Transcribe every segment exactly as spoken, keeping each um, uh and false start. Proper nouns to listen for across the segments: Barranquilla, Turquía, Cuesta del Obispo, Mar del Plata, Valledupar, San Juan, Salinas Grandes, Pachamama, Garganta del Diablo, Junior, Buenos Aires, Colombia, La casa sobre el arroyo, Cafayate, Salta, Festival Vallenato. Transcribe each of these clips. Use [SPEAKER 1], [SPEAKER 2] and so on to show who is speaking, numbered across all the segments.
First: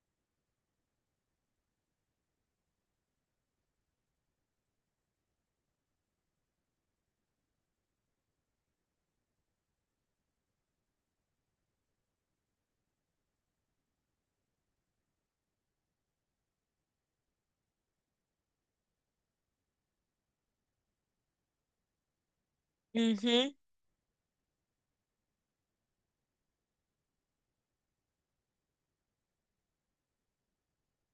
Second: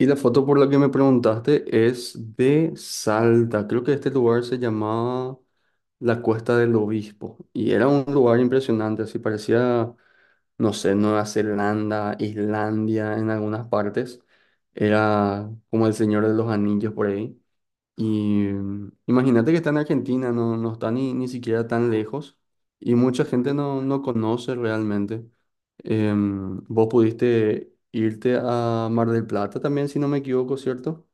[SPEAKER 1] Y la foto por la que me preguntaste es de Salta. Creo que este lugar se llamaba la Cuesta del Obispo. Y era un lugar impresionante, así parecía, no sé, Nueva Zelanda, Islandia en algunas partes. Era como el Señor de los Anillos por ahí. Y mm, Imagínate que está en Argentina, no no está ni, ni siquiera tan lejos y mucha
[SPEAKER 2] Ujú.
[SPEAKER 1] gente no, no conoce realmente. Em, vos pudiste irte a Mar del Plata también, si no me equivoco, ¿cierto?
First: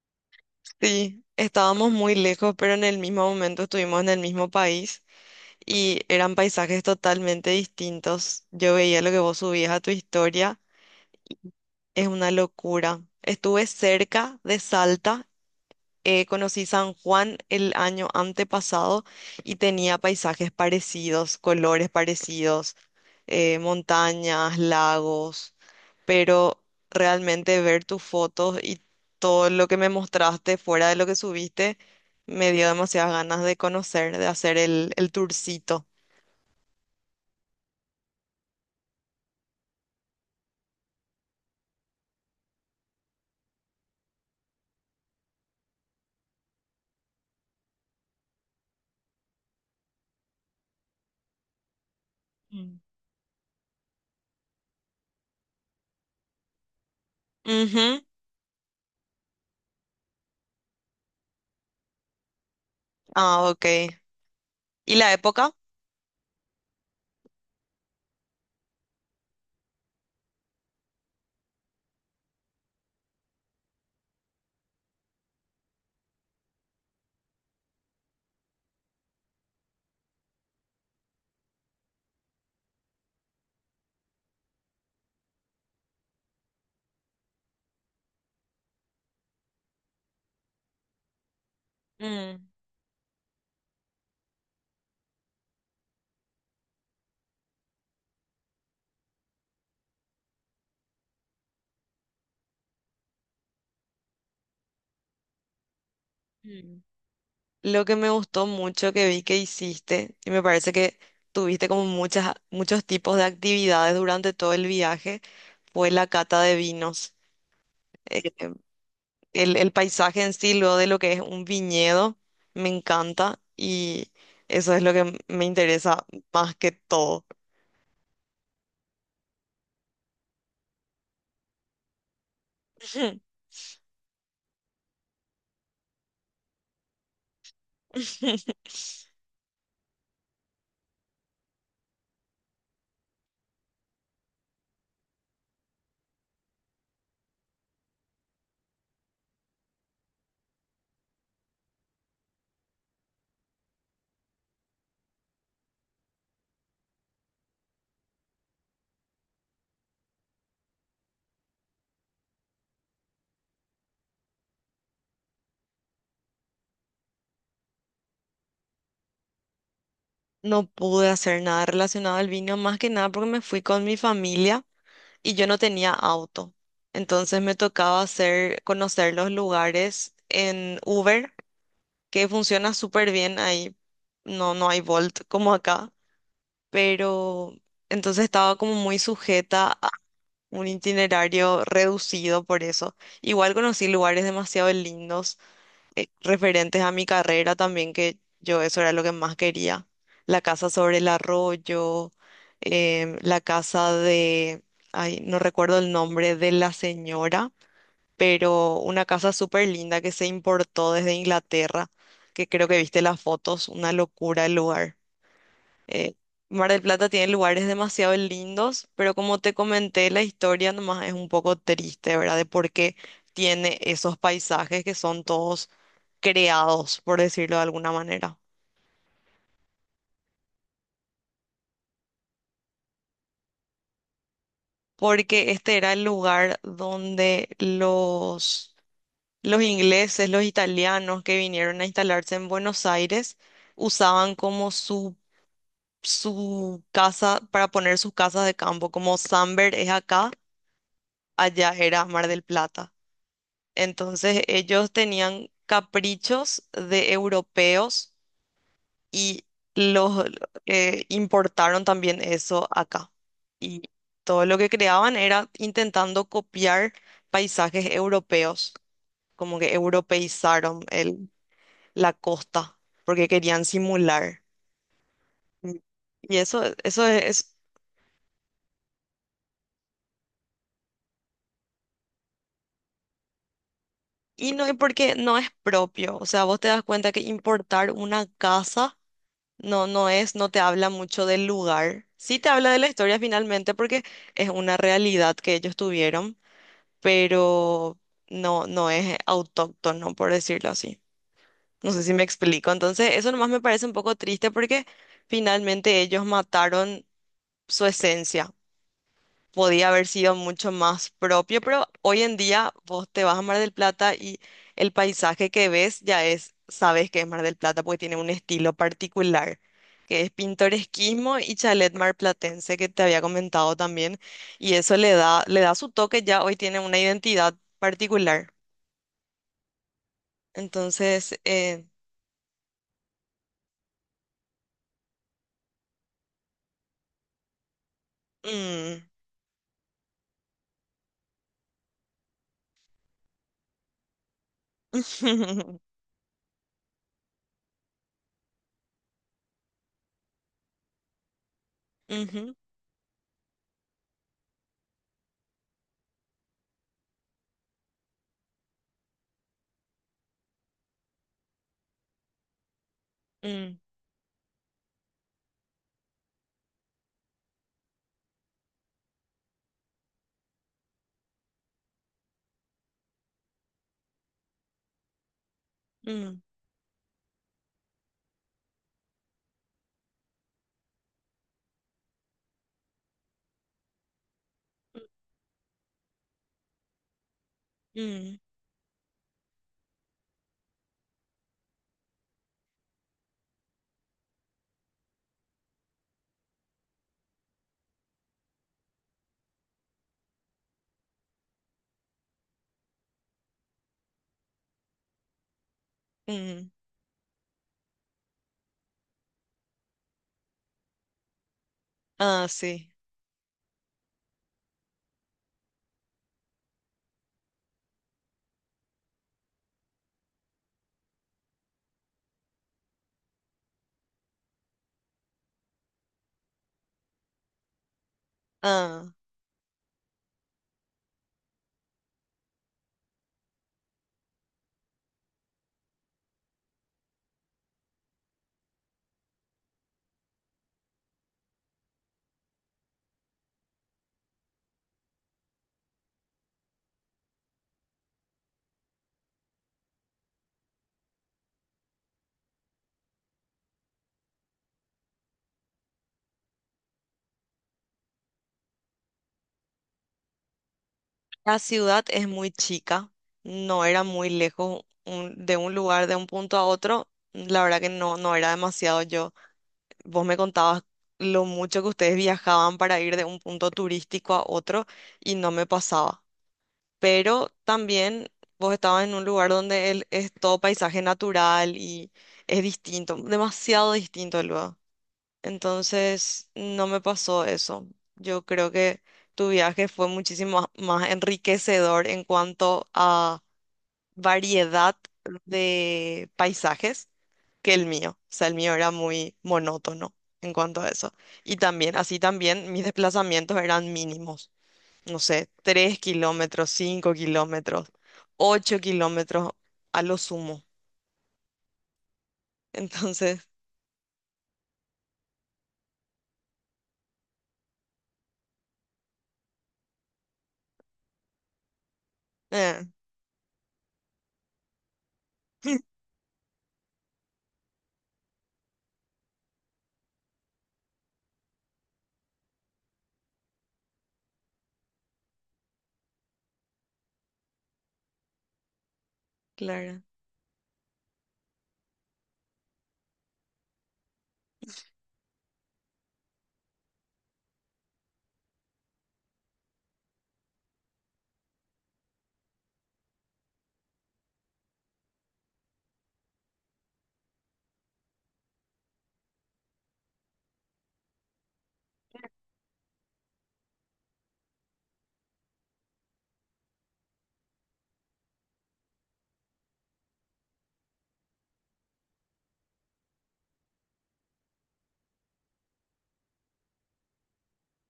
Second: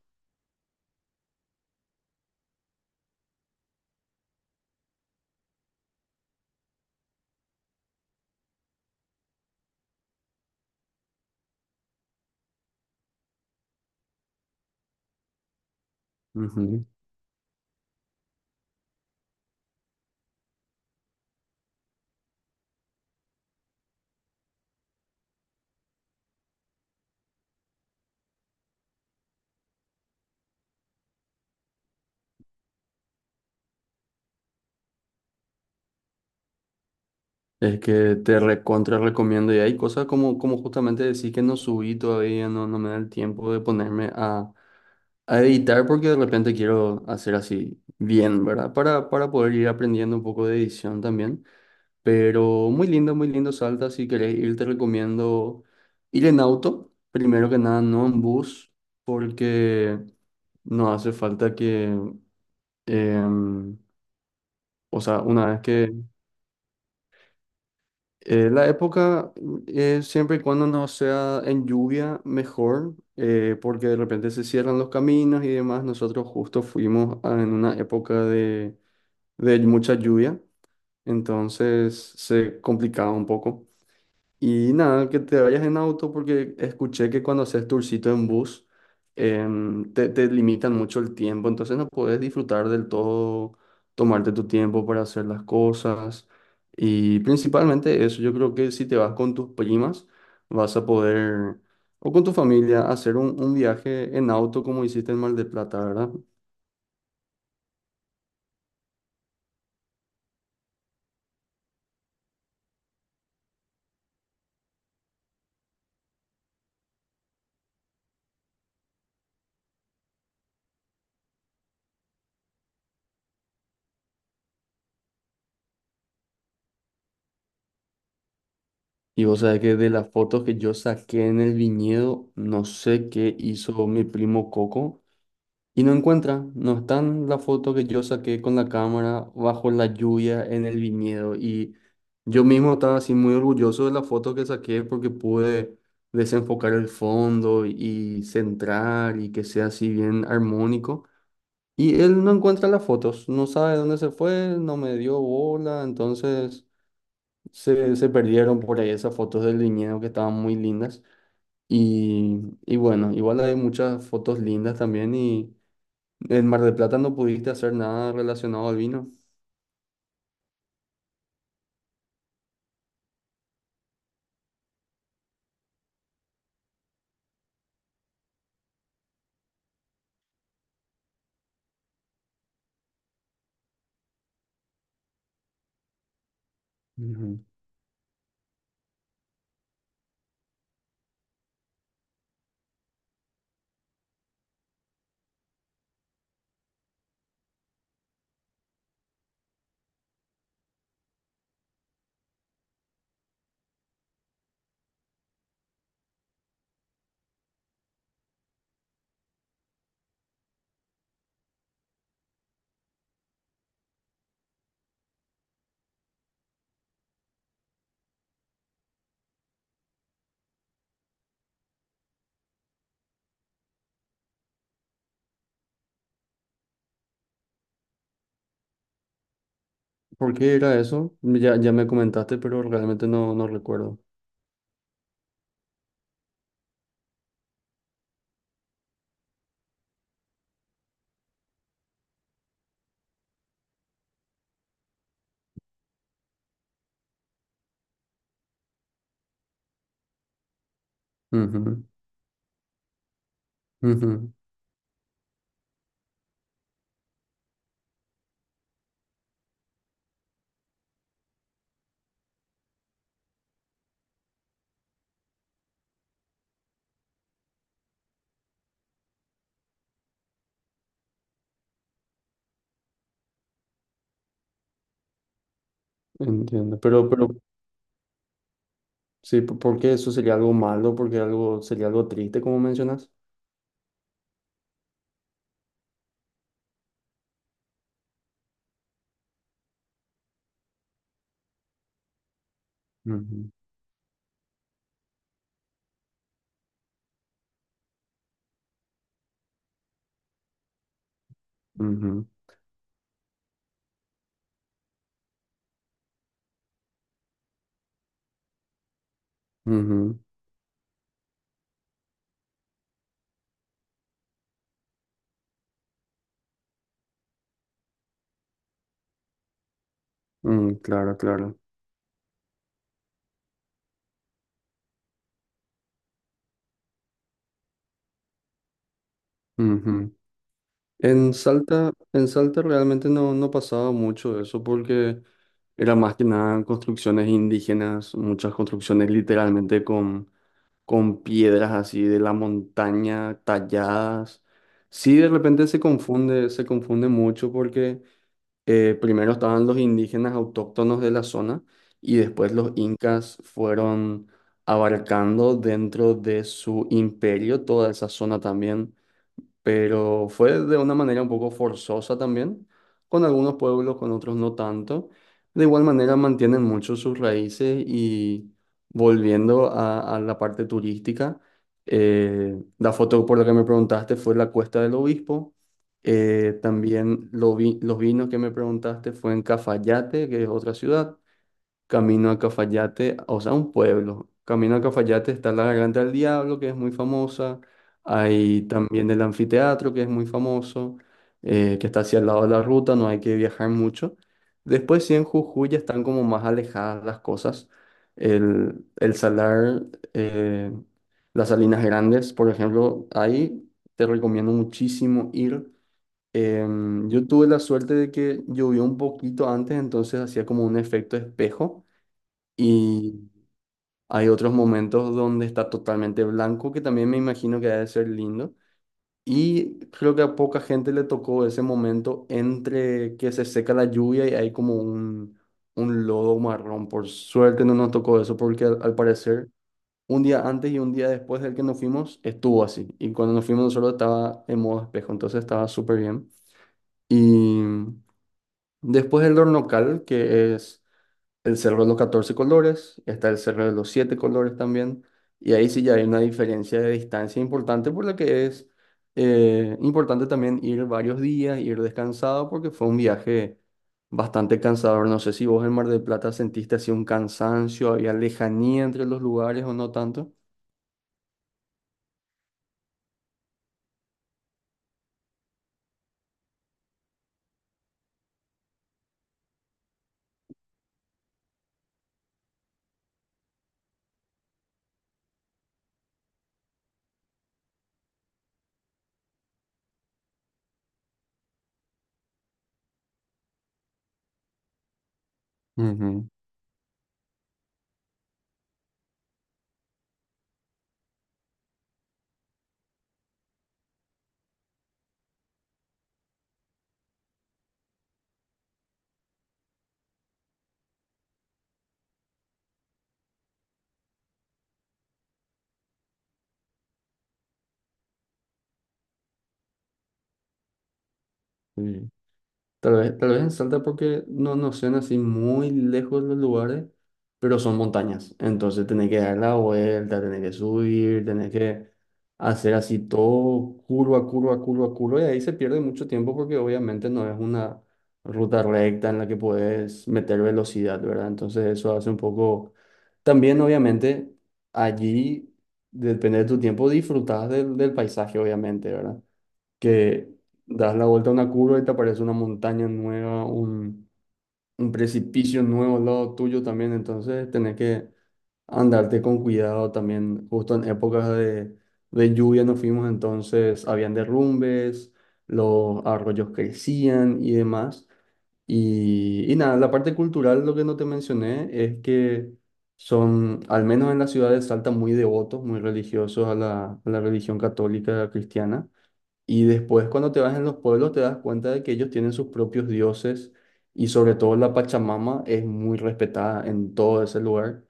[SPEAKER 2] Sí, estábamos muy lejos, pero en el mismo momento estuvimos en el mismo país y eran paisajes totalmente distintos. Yo veía lo que vos subías a tu historia, es una locura. Estuve cerca de Salta. Eh, conocí
[SPEAKER 1] Ujú.
[SPEAKER 2] San Juan el año antepasado y tenía paisajes parecidos, colores parecidos, eh, montañas, lagos, pero realmente ver tus fotos y todo lo que me mostraste fuera de lo que subiste me dio demasiadas ganas de conocer, de hacer el, el tourcito.
[SPEAKER 1] Es que te recontra recomiendo y hay cosas como, como justamente decir que no subí todavía, no no me da el tiempo de ponerme a, a editar porque de repente quiero hacer así bien, ¿verdad? Para, para poder ir aprendiendo un poco de edición también. Pero
[SPEAKER 2] Mm.
[SPEAKER 1] muy lindo, muy lindo Salta. Si querés ir, te recomiendo ir en auto, primero que nada,
[SPEAKER 2] Ujú.
[SPEAKER 1] no en bus, porque no hace falta que,
[SPEAKER 2] Ah, ok.
[SPEAKER 1] em,
[SPEAKER 2] ¿Y
[SPEAKER 1] o
[SPEAKER 2] la
[SPEAKER 1] sea, una
[SPEAKER 2] época?
[SPEAKER 1] vez que eh, la época, eh, siempre y cuando no sea en lluvia, mejor, eh, porque de repente se cierran los caminos y demás. Nosotros justo fuimos a- en una época de, de mucha lluvia, entonces se complicaba un poco. Y nada, que te vayas en auto porque escuché que cuando haces tourcito en bus em, te, te limitan mucho el tiempo, entonces no puedes
[SPEAKER 2] Mm.
[SPEAKER 1] disfrutar del todo, tomarte tu tiempo para hacer las cosas. Y principalmente eso, yo creo que si te vas con tus primas, vas a poder, o con tu familia, hacer un, un viaje en auto como hiciste en Mar del Plata, ¿verdad?
[SPEAKER 2] Mm. Lo que me gustó mucho que vi que hiciste, y me parece que tuviste como muchas, muchos tipos de actividades durante todo el viaje, fue la cata de vinos. Eh, el, el paisaje en sí, luego de lo que es un viñedo, me encanta, y eso es lo que me interesa más que todo.
[SPEAKER 1] Y vos sabés que de las fotos que yo saqué en el viñedo, no sé qué hizo mi primo Coco. Y no encuentra, no está en la foto que yo saqué con la cámara bajo la lluvia en el viñedo. Y yo mismo estaba así muy orgulloso de la foto que saqué porque pude desenfocar el fondo y centrar y que sea así bien armónico. Y él no encuentra las fotos, no sabe dónde se fue, no me dio bola, entonces se se perdieron por ahí esas fotos del viñedo que estaban muy lindas. Y, y bueno, igual hay muchas fotos lindas también y… En Mar del Plata no pudiste hacer nada relacionado al vino.
[SPEAKER 2] No pude hacer nada relacionado al vino, más que nada porque me fui con mi familia, y yo no tenía auto. Entonces me tocaba hacer, conocer los lugares en Uber, que funciona súper bien ahí. No, no hay Bolt como acá,
[SPEAKER 1] Ujú.
[SPEAKER 2] pero entonces estaba como muy sujeta a un itinerario reducido por eso. Igual conocí lugares demasiado lindos, eh, referentes a mi carrera también, que yo eso era lo que más quería. La casa sobre el arroyo, em, la casa de, ay, no recuerdo el nombre de la señora, pero una casa súper linda que se importó desde Inglaterra, que creo que viste las fotos, una locura el lugar. Eh, Mar del Plata tiene lugares demasiado lindos, pero como te comenté, la historia nomás es un poco triste, ¿verdad? De por qué tiene esos paisajes que son todos creados, por decirlo de alguna manera.
[SPEAKER 1] ¿Por qué era eso? Ya ya me comentaste, pero realmente no, no recuerdo.
[SPEAKER 2] Porque este era el lugar donde los, los ingleses, los italianos que vinieron a instalarse en Buenos Aires, usaban como su, su casa para poner sus casas de campo, como Samber es acá, allá
[SPEAKER 1] Ujú,
[SPEAKER 2] era Mar del Plata.
[SPEAKER 1] ujú.
[SPEAKER 2] Entonces ellos tenían caprichos de europeos, y los eh, importaron también eso acá. Y todo lo que creaban era intentando copiar paisajes europeos, como que europeizaron el, la costa porque querían simular. Mm. Y eso,
[SPEAKER 1] Entiendo.
[SPEAKER 2] eso
[SPEAKER 1] Pero,
[SPEAKER 2] es,
[SPEAKER 1] pero
[SPEAKER 2] es-
[SPEAKER 1] sí, ¿por ¿por qué eso sería algo malo? Porque algo sería algo triste, como mencionas.
[SPEAKER 2] y no es porque no es propio, o sea, vos te das cuenta que importar una casa, No, no es, no te habla mucho del lugar. Sí te habla de la historia
[SPEAKER 1] Ujú.
[SPEAKER 2] finalmente porque es una realidad que ellos tuvieron, pero no, no es autóctono, por decirlo así. No sé si me
[SPEAKER 1] Ujú,
[SPEAKER 2] explico. Entonces, eso nomás me parece un poco triste porque finalmente ellos mataron su esencia, podía haber
[SPEAKER 1] ujú.
[SPEAKER 2] sido mucho más propio, pero hoy en día vos te vas a Mar del Plata y el paisaje que ves ya es, sabes que es Mar del Plata porque tiene un estilo particular, que es
[SPEAKER 1] Mm, claro,
[SPEAKER 2] pintoresquismo y
[SPEAKER 1] claro.
[SPEAKER 2] chalet marplatense que te había comentado también, y eso le da, le da su toque, ya hoy tiene una identidad particular.
[SPEAKER 1] Ujú. En
[SPEAKER 2] Entonces, eh,
[SPEAKER 1] Salta, en Salta realmente no no pasaba mucho eso porque era más que nada construcciones indígenas, muchas
[SPEAKER 2] mm.
[SPEAKER 1] construcciones literalmente con con piedras así de la montaña talladas. Sí, de repente se confunde, se confunde mucho porque eh, primero estaban los indígenas autóctonos de la zona y después
[SPEAKER 2] Ujú.
[SPEAKER 1] los incas fueron abarcando dentro de su imperio toda esa zona también, pero fue de una manera un poco forzosa también, con algunos
[SPEAKER 2] Mm.
[SPEAKER 1] pueblos, con otros no tanto. De igual manera mantienen mucho sus raíces y volviendo a, a la parte turística, eh, la foto por la que me preguntaste fue la Cuesta del Obispo.
[SPEAKER 2] Mm.
[SPEAKER 1] Eh, también lo vi- los vinos que me preguntaste fue en Cafayate, que es otra ciudad. Camino a Cafayate, o sea, un pueblo. Camino a Cafayate está la Garganta del Diablo, que es muy famosa.
[SPEAKER 2] Mm.
[SPEAKER 1] Hay también el anfiteatro, que es muy famoso, eh, que está hacia el lado de la ruta, no hay que viajar mucho. Después, sí, en Jujuy ya están como más alejadas las cosas. El, el salar, eh, las Salinas Grandes, por ejemplo, ahí te recomiendo muchísimo ir.
[SPEAKER 2] Mm.
[SPEAKER 1] Em, yo tuve la suerte de que llovió un poquito antes, entonces hacía como un efecto espejo,
[SPEAKER 2] Ah, sí.
[SPEAKER 1] y hay otros momentos donde está totalmente blanco, que también me imagino que debe ser lindo. Y creo que a poca gente le tocó ese momento entre que se seca la lluvia y hay como un, un lodo marrón. Por suerte no nos tocó eso, porque al, al
[SPEAKER 2] Ah.
[SPEAKER 1] parecer un día antes y un día después del que nos fuimos estuvo así. Y cuando nos fuimos nosotros estaba en modo espejo, entonces estaba súper bien. Y después el local, que es el cerro de los catorce colores, está el cerro de los siete colores también, y ahí sí ya hay una diferencia de distancia importante, por lo que es eh, importante también ir varios días, ir descansado, porque fue un viaje bastante cansador. No sé si vos en Mar del Plata sentiste así un cansancio, había lejanía entre los lugares o no tanto.
[SPEAKER 2] La ciudad es muy chica, no era muy lejos un- de un lugar, de un punto a otro. La verdad que no, no era demasiado yo. Vos me contabas lo mucho que ustedes viajaban para ir de un punto turístico a otro y no me pasaba. Pero también vos estabas en un lugar donde el- es todo paisaje natural y es distinto, demasiado distinto luego.
[SPEAKER 1] Ujú,
[SPEAKER 2] Entonces, no me pasó eso. Yo creo que tu viaje fue muchísimo más más enriquecedor en cuanto a variedad de paisajes que el mío. O sea, el mío era muy monótono en cuanto a eso. Y también, así también, mis desplazamientos eran mínimos. No sé, tres kilómetros, cinco kilómetros, ocho kilómetros a lo sumo.
[SPEAKER 1] sí. Tal vez, tal vez
[SPEAKER 2] Entonces,
[SPEAKER 1] en Salta porque no no sean así muy lejos los lugares, pero son montañas. Entonces tenés que dar la vuelta, tenés que subir, tenés que hacer
[SPEAKER 2] eh,
[SPEAKER 1] así todo curva, curva, curva, curva. Y ahí se pierde mucho tiempo porque obviamente no es una ruta recta en la que puedes meter velocidad, ¿verdad? Entonces eso hace un poco… También obviamente allí, depende de tu tiempo, disfrutas del del paisaje, obviamente, ¿verdad?
[SPEAKER 2] claro,
[SPEAKER 1] Que das la vuelta a una curva y te aparece una montaña nueva, un, un precipicio nuevo al lado tuyo también, entonces tenés que andarte con cuidado también, justo en épocas de, de lluvia nos fuimos, entonces habían derrumbes, los arroyos crecían y demás. Y, y nada, la parte cultural, lo que no te mencioné es que son, al menos en la ciudad de Salta, muy devotos, muy religiosos a la, a la religión católica cristiana. Y después cuando te vas en los pueblos te das cuenta de que ellos tienen sus propios dioses, y sobre todo la Pachamama es muy respetada en todo ese lugar.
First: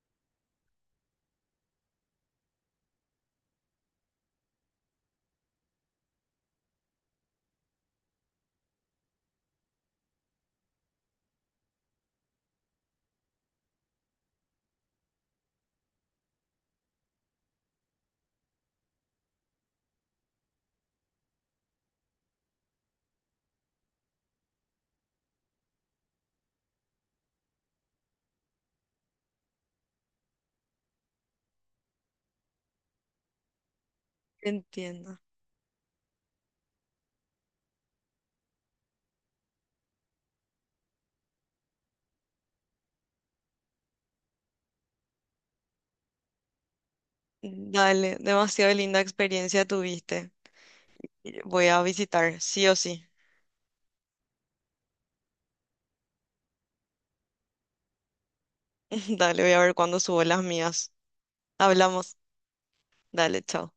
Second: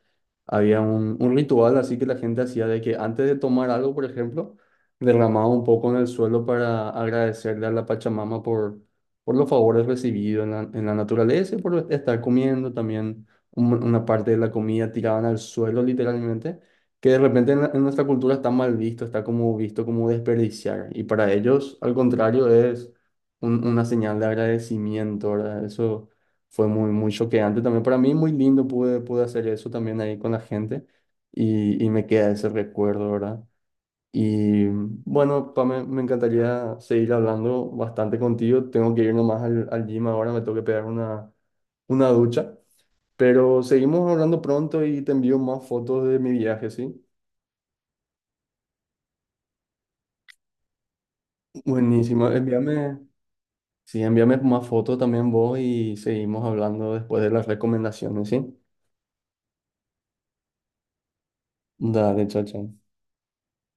[SPEAKER 1] Había un, un ritual así que la gente hacía de que antes de tomar algo, por ejemplo, derramaba un poco en el suelo para agradecerle a la Pachamama por, por los favores recibidos en la, en la naturaleza, y por estar comiendo también un- una parte de la comida tiraban al suelo literalmente, que de repente en, la- en nuestra cultura está mal visto, está como visto como desperdiciar. Y para ellos, al contrario, es un- una señal de agradecimiento, ¿verdad? Eso fue muy, muy choqueante también. Para mí, muy lindo, pude pude hacer eso también ahí con la gente, y, y me queda ese recuerdo, ¿verdad? Y
[SPEAKER 2] entiendo.
[SPEAKER 1] bueno, Pame, me encantaría seguir hablando bastante contigo. Tengo que ir nomás al al gym ahora, me tengo que pegar una, una ducha. Pero seguimos hablando pronto y te envío más fotos de mi viaje, ¿sí?
[SPEAKER 2] Dale, demasiado linda experiencia tuviste. Voy a
[SPEAKER 1] Buenísimo.
[SPEAKER 2] visitar, sí o
[SPEAKER 1] Envíame,
[SPEAKER 2] sí.
[SPEAKER 1] sí, envíame más fotos también vos y seguimos hablando después de las recomendaciones, ¿sí?
[SPEAKER 2] Dale, voy a ver cuándo subo las mías. Hablamos.
[SPEAKER 1] Dale, chao, chao.
[SPEAKER 2] Dale, chao.